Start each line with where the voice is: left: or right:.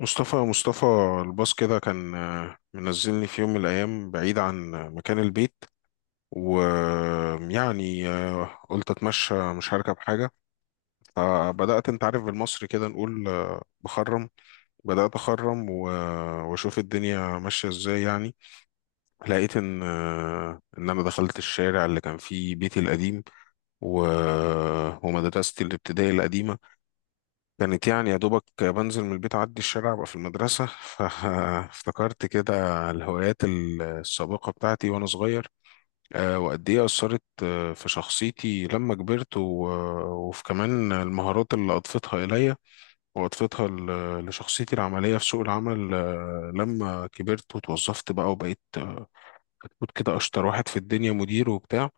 left: مصطفى، الباص كده كان، منزلني في يوم من الأيام بعيد عن مكان البيت. ويعني قلت أتمشى، مش هركب حاجة. فبدأت، أنت عارف، بالمصري كده نقول بخرم. بدأت أخرم وأشوف الدنيا ماشية إزاي يعني. لقيت إن إن أنا دخلت الشارع اللي كان فيه بيتي القديم ومدرستي الابتدائي القديمة. كانت يعني يا دوبك بنزل من البيت، أعدي الشارع أبقى في المدرسة. فافتكرت كده الهوايات السابقة بتاعتي وأنا صغير، وقد إيه أثرت في شخصيتي لما كبرت، وفي كمان المهارات اللي أضفتها إليا، وأضفتها لشخصيتي العملية في سوق العمل، لما كبرت وتوظفت بقى وبقيت، كنت كده أشطر واحد في الدنيا، مدير وبتاع.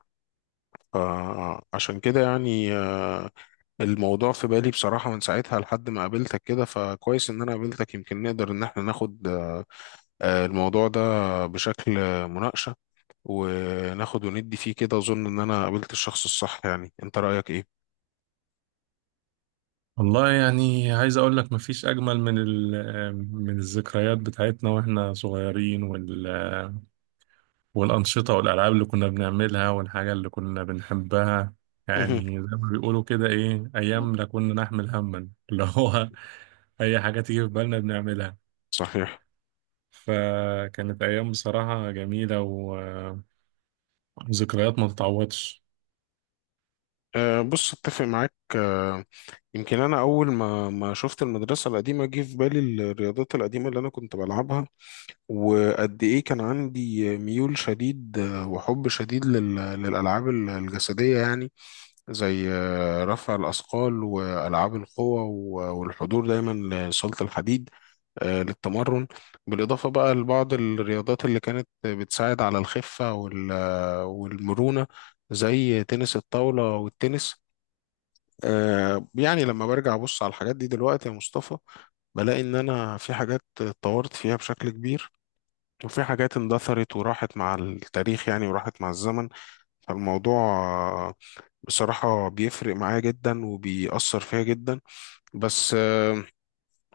left: فعشان كده يعني، الموضوع في بالي بصراحة من ساعتها لحد ما قابلتك كده. فكويس إن أنا قابلتك، يمكن نقدر إن احنا ناخد الموضوع ده بشكل مناقشة، وناخد وندي فيه كده. أظن إن أنا قابلت الشخص الصح. يعني أنت رأيك إيه؟
right: والله يعني عايز اقول لك مفيش اجمل من من الذكريات بتاعتنا واحنا صغيرين وال آه، والانشطه والالعاب اللي كنا بنعملها والحاجه اللي كنا بنحبها. يعني
left: مهم.
right: زي ما بيقولوا كده ايه ايام لا كنا نحمل هما اللي هو اي حاجه تيجي في بالنا بنعملها.
left: صحيح.
right: فكانت ايام بصراحه جميله وذكريات ما تتعوضش.
left: بص، أتفق معاك. يمكن أنا أول ما شفت المدرسة القديمة جه في بالي الرياضات القديمة اللي أنا كنت بلعبها، وقد إيه كان عندي ميول شديد وحب شديد للألعاب الجسدية يعني، زي رفع الأثقال وألعاب القوة والحضور دايما لصالة الحديد، للتمرن. بالإضافة بقى لبعض الرياضات اللي كانت بتساعد على الخفة والمرونة، زي تنس الطاولة والتنس. يعني لما برجع أبص على الحاجات دي دلوقتي يا مصطفى، بلاقي إن أنا في حاجات اتطورت فيها بشكل كبير، وفي حاجات اندثرت وراحت مع التاريخ يعني، وراحت مع الزمن. فالموضوع بصراحة بيفرق معايا جدا وبيأثر فيا جدا. بس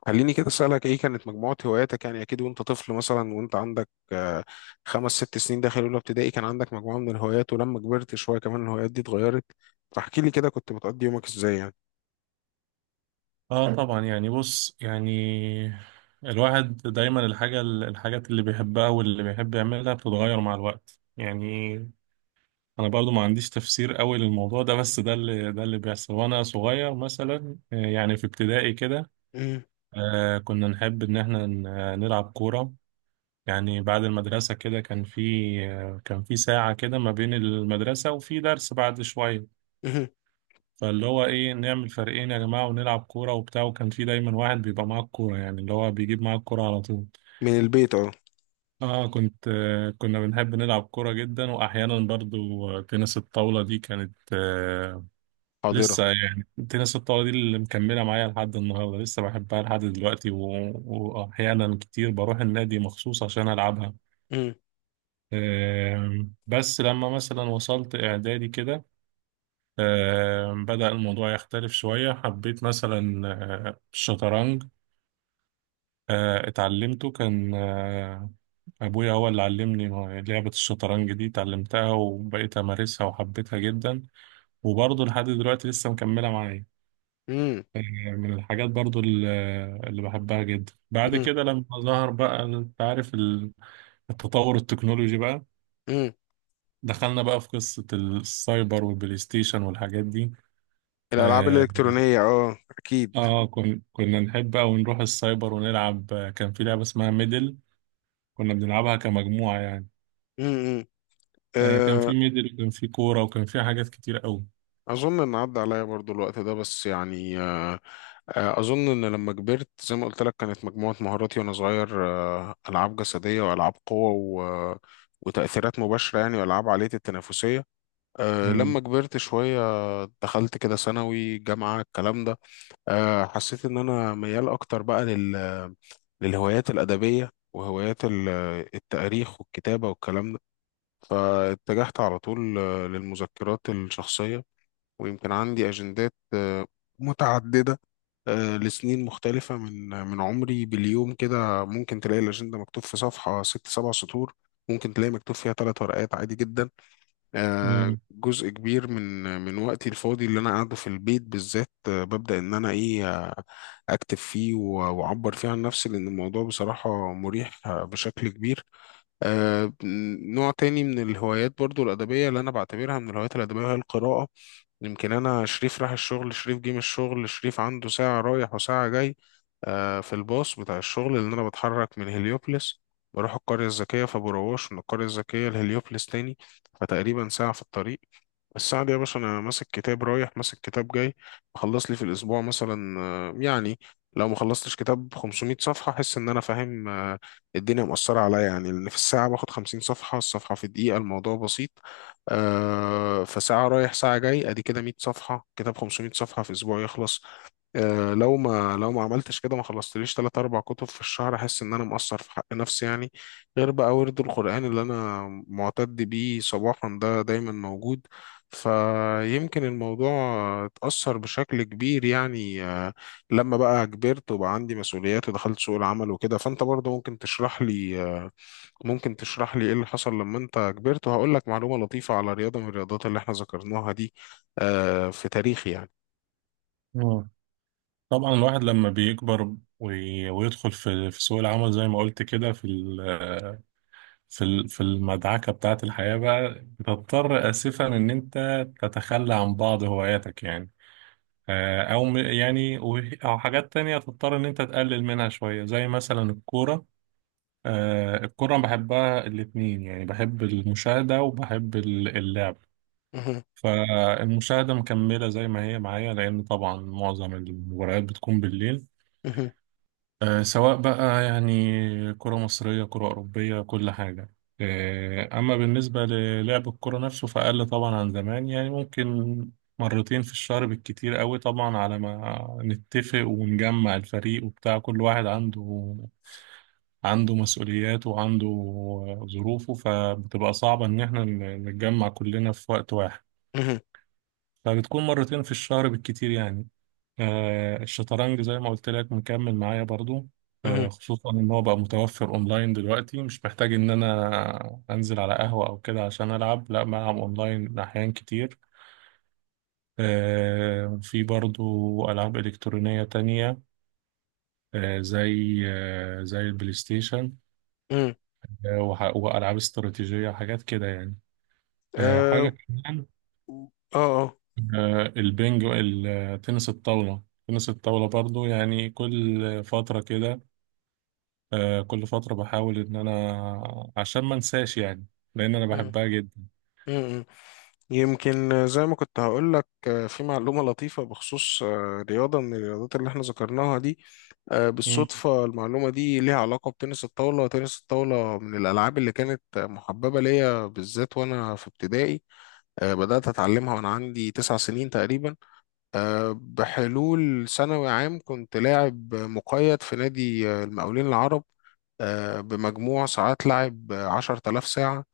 left: خليني كده أسألك، إيه كانت مجموعة هواياتك؟ يعني أكيد وأنت طفل مثلا، وأنت عندك 5 6 سنين داخل أولى ابتدائي، كان عندك مجموعة من الهوايات، ولما كبرت شوية كمان الهوايات دي اتغيرت. فاحكي لي كده، كنت بتقضي يومك إزاي يعني؟
right: اه طبعا يعني بص يعني الواحد دايما الحاجات اللي بيحبها واللي بيحب يعملها بتتغير مع الوقت. يعني انا برضو ما عنديش تفسير قوي للموضوع ده، بس ده اللي بيحصل. وانا صغير مثلا، يعني في ابتدائي كده
left: مم.
right: كنا نحب ان احنا نلعب كورة. يعني بعد المدرسة كده كان في، كان في ساعة كده ما بين المدرسة وفي درس بعد شوية،
left: مم.
right: فاللي هو ايه نعمل فريقين يا جماعة ونلعب كورة وبتاع. وكان في دايما واحد بيبقى معاه الكورة، يعني اللي هو بيجيب معاه الكورة على طول.
left: من البيت أه.
right: اه كنت آه كنا بنحب نلعب كورة جدا. واحيانا برضو، تنس الطاولة دي كانت آه
left: حاضرة.
right: لسه، يعني تنس الطاولة دي اللي مكملة معايا لحد النهاردة، لسه بحبها لحد دلوقتي واحيانا كتير بروح النادي مخصوص عشان العبها.
left: مم.
right: آه بس لما مثلا وصلت اعدادي كده، بدأ الموضوع يختلف شوية. حبيت مثلا الشطرنج، اتعلمته. كان أبويا هو اللي علمني لعبة الشطرنج دي، اتعلمتها وبقيت أمارسها وحبيتها جدا. وبرضه لحد دلوقتي لسه مكملة معايا.
left: مم.
right: آه، من الحاجات برضه اللي بحبها جدا بعد
left: مم.
right: كده، لما ظهر بقى أنت عارف التطور التكنولوجي بقى،
left: مم.
right: دخلنا بقى في قصة السايبر والبلاي ستيشن والحاجات دي.
left: الألعاب
right: آه،
left: الإلكترونية أه أكيد.
right: اه كنا نحب أوي نروح السايبر ونلعب. كان في لعبة اسمها ميدل، كنا بنلعبها كمجموعة يعني.
left: مم. مم.
right: آه كان
left: آه،
right: في ميدل وكان في كورة وكان في حاجات كتير أوي.
left: أظن إن عدى عليا برضو الوقت ده، بس يعني أظن إن لما كبرت، زي ما قلت لك، كانت مجموعة مهاراتي وأنا صغير ألعاب جسدية وألعاب قوة و... آه، وتأثيرات مباشرة يعني، وألعاب عالية التنافسية. أه
right: مم.
left: لما كبرت شوية دخلت كده ثانوي، جامعة، الكلام ده، أه حسيت إن أنا ميال أكتر بقى للهوايات الأدبية وهوايات التاريخ والكتابة والكلام ده. فاتجهت على طول للمذكرات الشخصية. ويمكن عندي أجندات متعددة، لسنين مختلفة من عمري. باليوم كده ممكن تلاقي الأجندة مكتوب في صفحة 6 7 سطور، ممكن تلاقي مكتوب فيها 3 ورقات، عادي جدا.
right: مم.
left: جزء كبير من وقتي الفاضي اللي أنا قاعده في البيت بالذات، ببدأ إن أنا إيه، أكتب فيه وأعبر فيه عن نفسي، لأن الموضوع بصراحة مريح بشكل كبير. آه، نوع تاني من الهوايات برضو الأدبية، اللي أنا بعتبرها من الهوايات الأدبية، هي القراءة. يمكن انا، شريف راح الشغل، شريف جه من الشغل، شريف عنده ساعة رايح وساعة جاي في الباص بتاع الشغل، لان انا بتحرك من هليوبلس بروح القرية الذكية، فبروش من القرية الذكية لهليوبلس تاني. فتقريبا ساعة في الطريق. السعد يا باشا، انا ماسك كتاب رايح، ماسك كتاب جاي. بخلص لي في الاسبوع مثلا، يعني لو ما خلصتش كتاب 500 صفحه، احس ان انا فاهم الدنيا مؤثره عليا يعني. لان في الساعه باخد 50 صفحه، الصفحه في دقيقه، الموضوع بسيط. فساعه رايح ساعه جاي ادي كده 100 صفحه، كتاب 500 صفحه في اسبوع يخلص. لو ما عملتش كده، ما خلصتليش 3 4 كتب في الشهر، أحس إن أنا مقصر في حق نفسي يعني. غير بقى ورد القرآن اللي أنا معتد بيه صباحا ده، دايما موجود. فيمكن الموضوع اتأثر بشكل كبير يعني. لما بقى كبرت وبقى عندي مسؤوليات ودخلت سوق العمل وكده، فأنت برضه ممكن تشرح لي ممكن تشرح لي إيه اللي حصل لما أنت كبرت. وهقول لك معلومة لطيفة على رياضة من الرياضات اللي إحنا ذكرناها دي، في تاريخي يعني.
right: آه. طبعا الواحد لما بيكبر وي... ويدخل في سوق العمل زي ما قلت كده، في المدعكة بتاعة الحياة بقى بتضطر آسفا إن أنت تتخلى عن بعض هواياتك. يعني او يعني او حاجات تانية تضطر ان انت تقلل منها شوية، زي مثلا الكورة. الكرة بحبها الاتنين، يعني بحب المشاهدة وبحب اللعب.
left: مهم.
right: فالمشاهدة مكملة زي ما هي معايا، لأن طبعا معظم المباريات بتكون بالليل. سواء بقى يعني كرة مصرية، كرة أوروبية، كل حاجة. أما بالنسبة للعب الكرة نفسه فأقل طبعا عن زمان، يعني ممكن مرتين في الشهر بالكتير قوي. طبعا على ما نتفق ونجمع الفريق وبتاع، كل واحد عنده، عنده مسؤولياته وعنده ظروفه، فبتبقى صعبة إن احنا نتجمع كلنا في وقت واحد.
left: مهم.
right: فبتكون مرتين في الشهر بالكتير يعني. الشطرنج زي ما قلت لك مكمل معايا برضو،
left: مهم.
right: خصوصا ان هو بقى متوفر اونلاين دلوقتي، مش محتاج ان انا انزل على قهوة او كده عشان العب، لا بلعب اونلاين احيان كتير. في برضو العاب الكترونية تانية، زي البلاي ستيشن.
left: امم.
right: والعاب استراتيجية حاجات كده يعني. حاجة
left: اه.
right: كمان،
left: اه آه.
right: البنج التنس الطاولة تنس الطاولة برضو، يعني كل فترة كده آه كل فترة بحاول إن أنا عشان ما أنساش، يعني لأن أنا
left: مم.
right: بحبها جدا.
left: مم، مم. يمكن زي ما كنت هقول لك، في معلومة لطيفة بخصوص رياضة من الرياضات اللي احنا ذكرناها دي.
right: مم.
left: بالصدفة المعلومة دي ليها علاقة بتنس الطاولة. تنس الطاولة من الألعاب اللي كانت محببة ليا بالذات وأنا في ابتدائي. بدأت أتعلمها وأنا عندي 9 سنين تقريبا. بحلول ثانوي عام كنت لاعب مقيد في نادي المقاولين العرب، بمجموع ساعات لعب 10000 ساعة.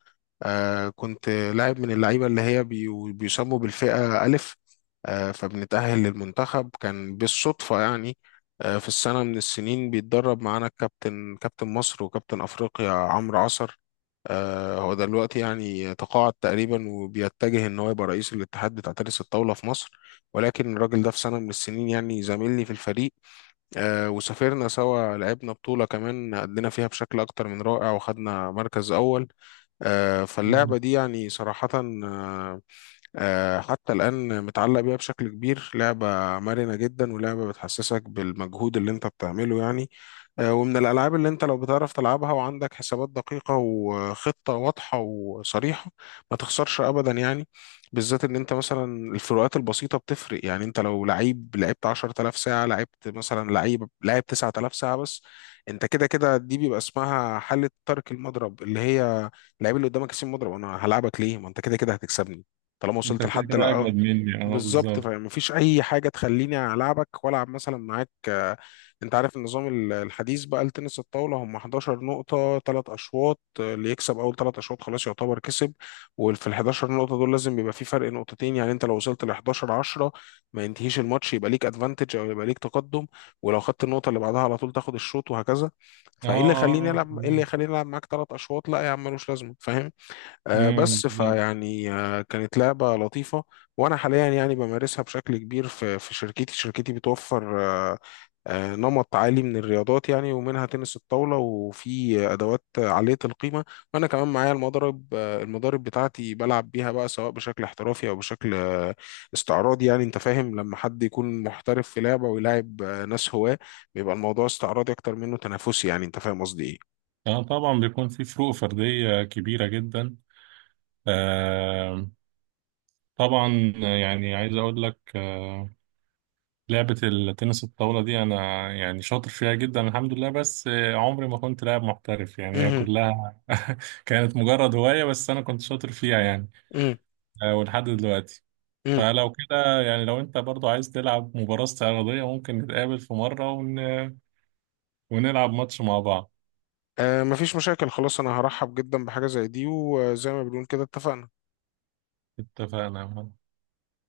left: كنت لاعب من اللعيبة اللي هي بيسموا بالفئة ألف. فبنتأهل للمنتخب. كان بالصدفة يعني، في السنة من السنين بيتدرب معانا الكابتن، كابتن مصر وكابتن أفريقيا عمرو عصر. هو دلوقتي يعني تقاعد تقريبا، وبيتجه إن هو يبقى رئيس الاتحاد بتاع تنس الطاولة في مصر. ولكن الراجل ده في سنة من السنين يعني زميلي في الفريق، وسافرنا سوا، لعبنا بطولة كمان أدينا فيها بشكل أكتر من رائع، وخدنا مركز أول.
right: مم.
left: فاللعبة دي يعني صراحة، آه، حتى الآن متعلق بيها بشكل كبير. لعبة مرنة جدا، ولعبة بتحسسك بالمجهود اللي انت بتعمله يعني. ومن الألعاب اللي انت لو بتعرف تلعبها وعندك حسابات دقيقة وخطة واضحة وصريحة، ما تخسرش أبدا يعني. بالذات ان انت مثلا، الفروقات البسيطة بتفرق. يعني انت لو لعيب لعبت 10000 ساعة، لعبت مثلا لعيب لعب 9000 ساعة بس، انت كده كده دي بيبقى اسمها حالة ترك المضرب، اللي هي اللعيب اللي قدامك يسيب مضرب، انا هلعبك ليه ما انت كده كده هتكسبني؟ طالما
right: أنت
left: وصلت
right: كده
left: لحد،
right: كده
left: لا.
right: أجمد مني. أه
left: بالظبط.
right: بالظبط.
left: فمفيش اي حاجه تخليني العبك والعب مثلا معاك. انت عارف النظام الحديث بقى لتنس الطاوله، هم 11 نقطه 3 اشواط. اللي يكسب اول 3 اشواط خلاص يعتبر كسب. وفي ال 11 نقطه دول لازم يبقى في فرق نقطتين. يعني انت لو وصلت ل 11 10، ما ينتهيش الماتش، يبقى ليك ادفانتج او يبقى ليك تقدم. ولو خدت النقطه اللي بعدها على طول تاخد الشوط، وهكذا.
right: أه
left: فايه اللي يخليني
right: أه أه تمام.
left: العب معاك 3 اشواط؟ لا يا عم، ملوش لازمه، فاهم؟
right: مم،
left: بس
right: بالظبط.
left: فيعني كانت لعبة لطيفة. وأنا حاليا يعني بمارسها بشكل كبير في شركتي بتوفر نمط عالي من الرياضات يعني، ومنها تنس الطاولة، وفي أدوات عالية القيمة. وأنا كمان معايا المضرب آه، المضارب بتاعتي بلعب بيها بقى، سواء بشكل احترافي أو بشكل استعراضي يعني. أنت فاهم لما حد يكون محترف في لعبة ويلاعب ناس هواة، بيبقى الموضوع استعراضي أكتر منه تنافسي. يعني أنت فاهم قصدي إيه؟
right: أه طبعا بيكون في فروق فردية كبيرة جدا. آه طبعا. يعني عايز أقول لك آه لعبة التنس الطاولة دي أنا، يعني شاطر فيها جدا الحمد لله. بس عمري ما كنت لاعب محترف يعني، هي
left: مهم.
right: كلها كانت مجرد هواية، بس أنا كنت شاطر فيها يعني، آه ولحد دلوقتي.
left: مم.
right: فلو كده يعني، لو انت برضو عايز تلعب مباراة استعراضية، ممكن نتقابل في مرة ونلعب ماتش مع بعض.
left: آه مفيش مشاكل، خلاص انا هرحب جدا بحاجة زي دي. وزي ما بنقول كده، اتفقنا.
right: اتفقنا.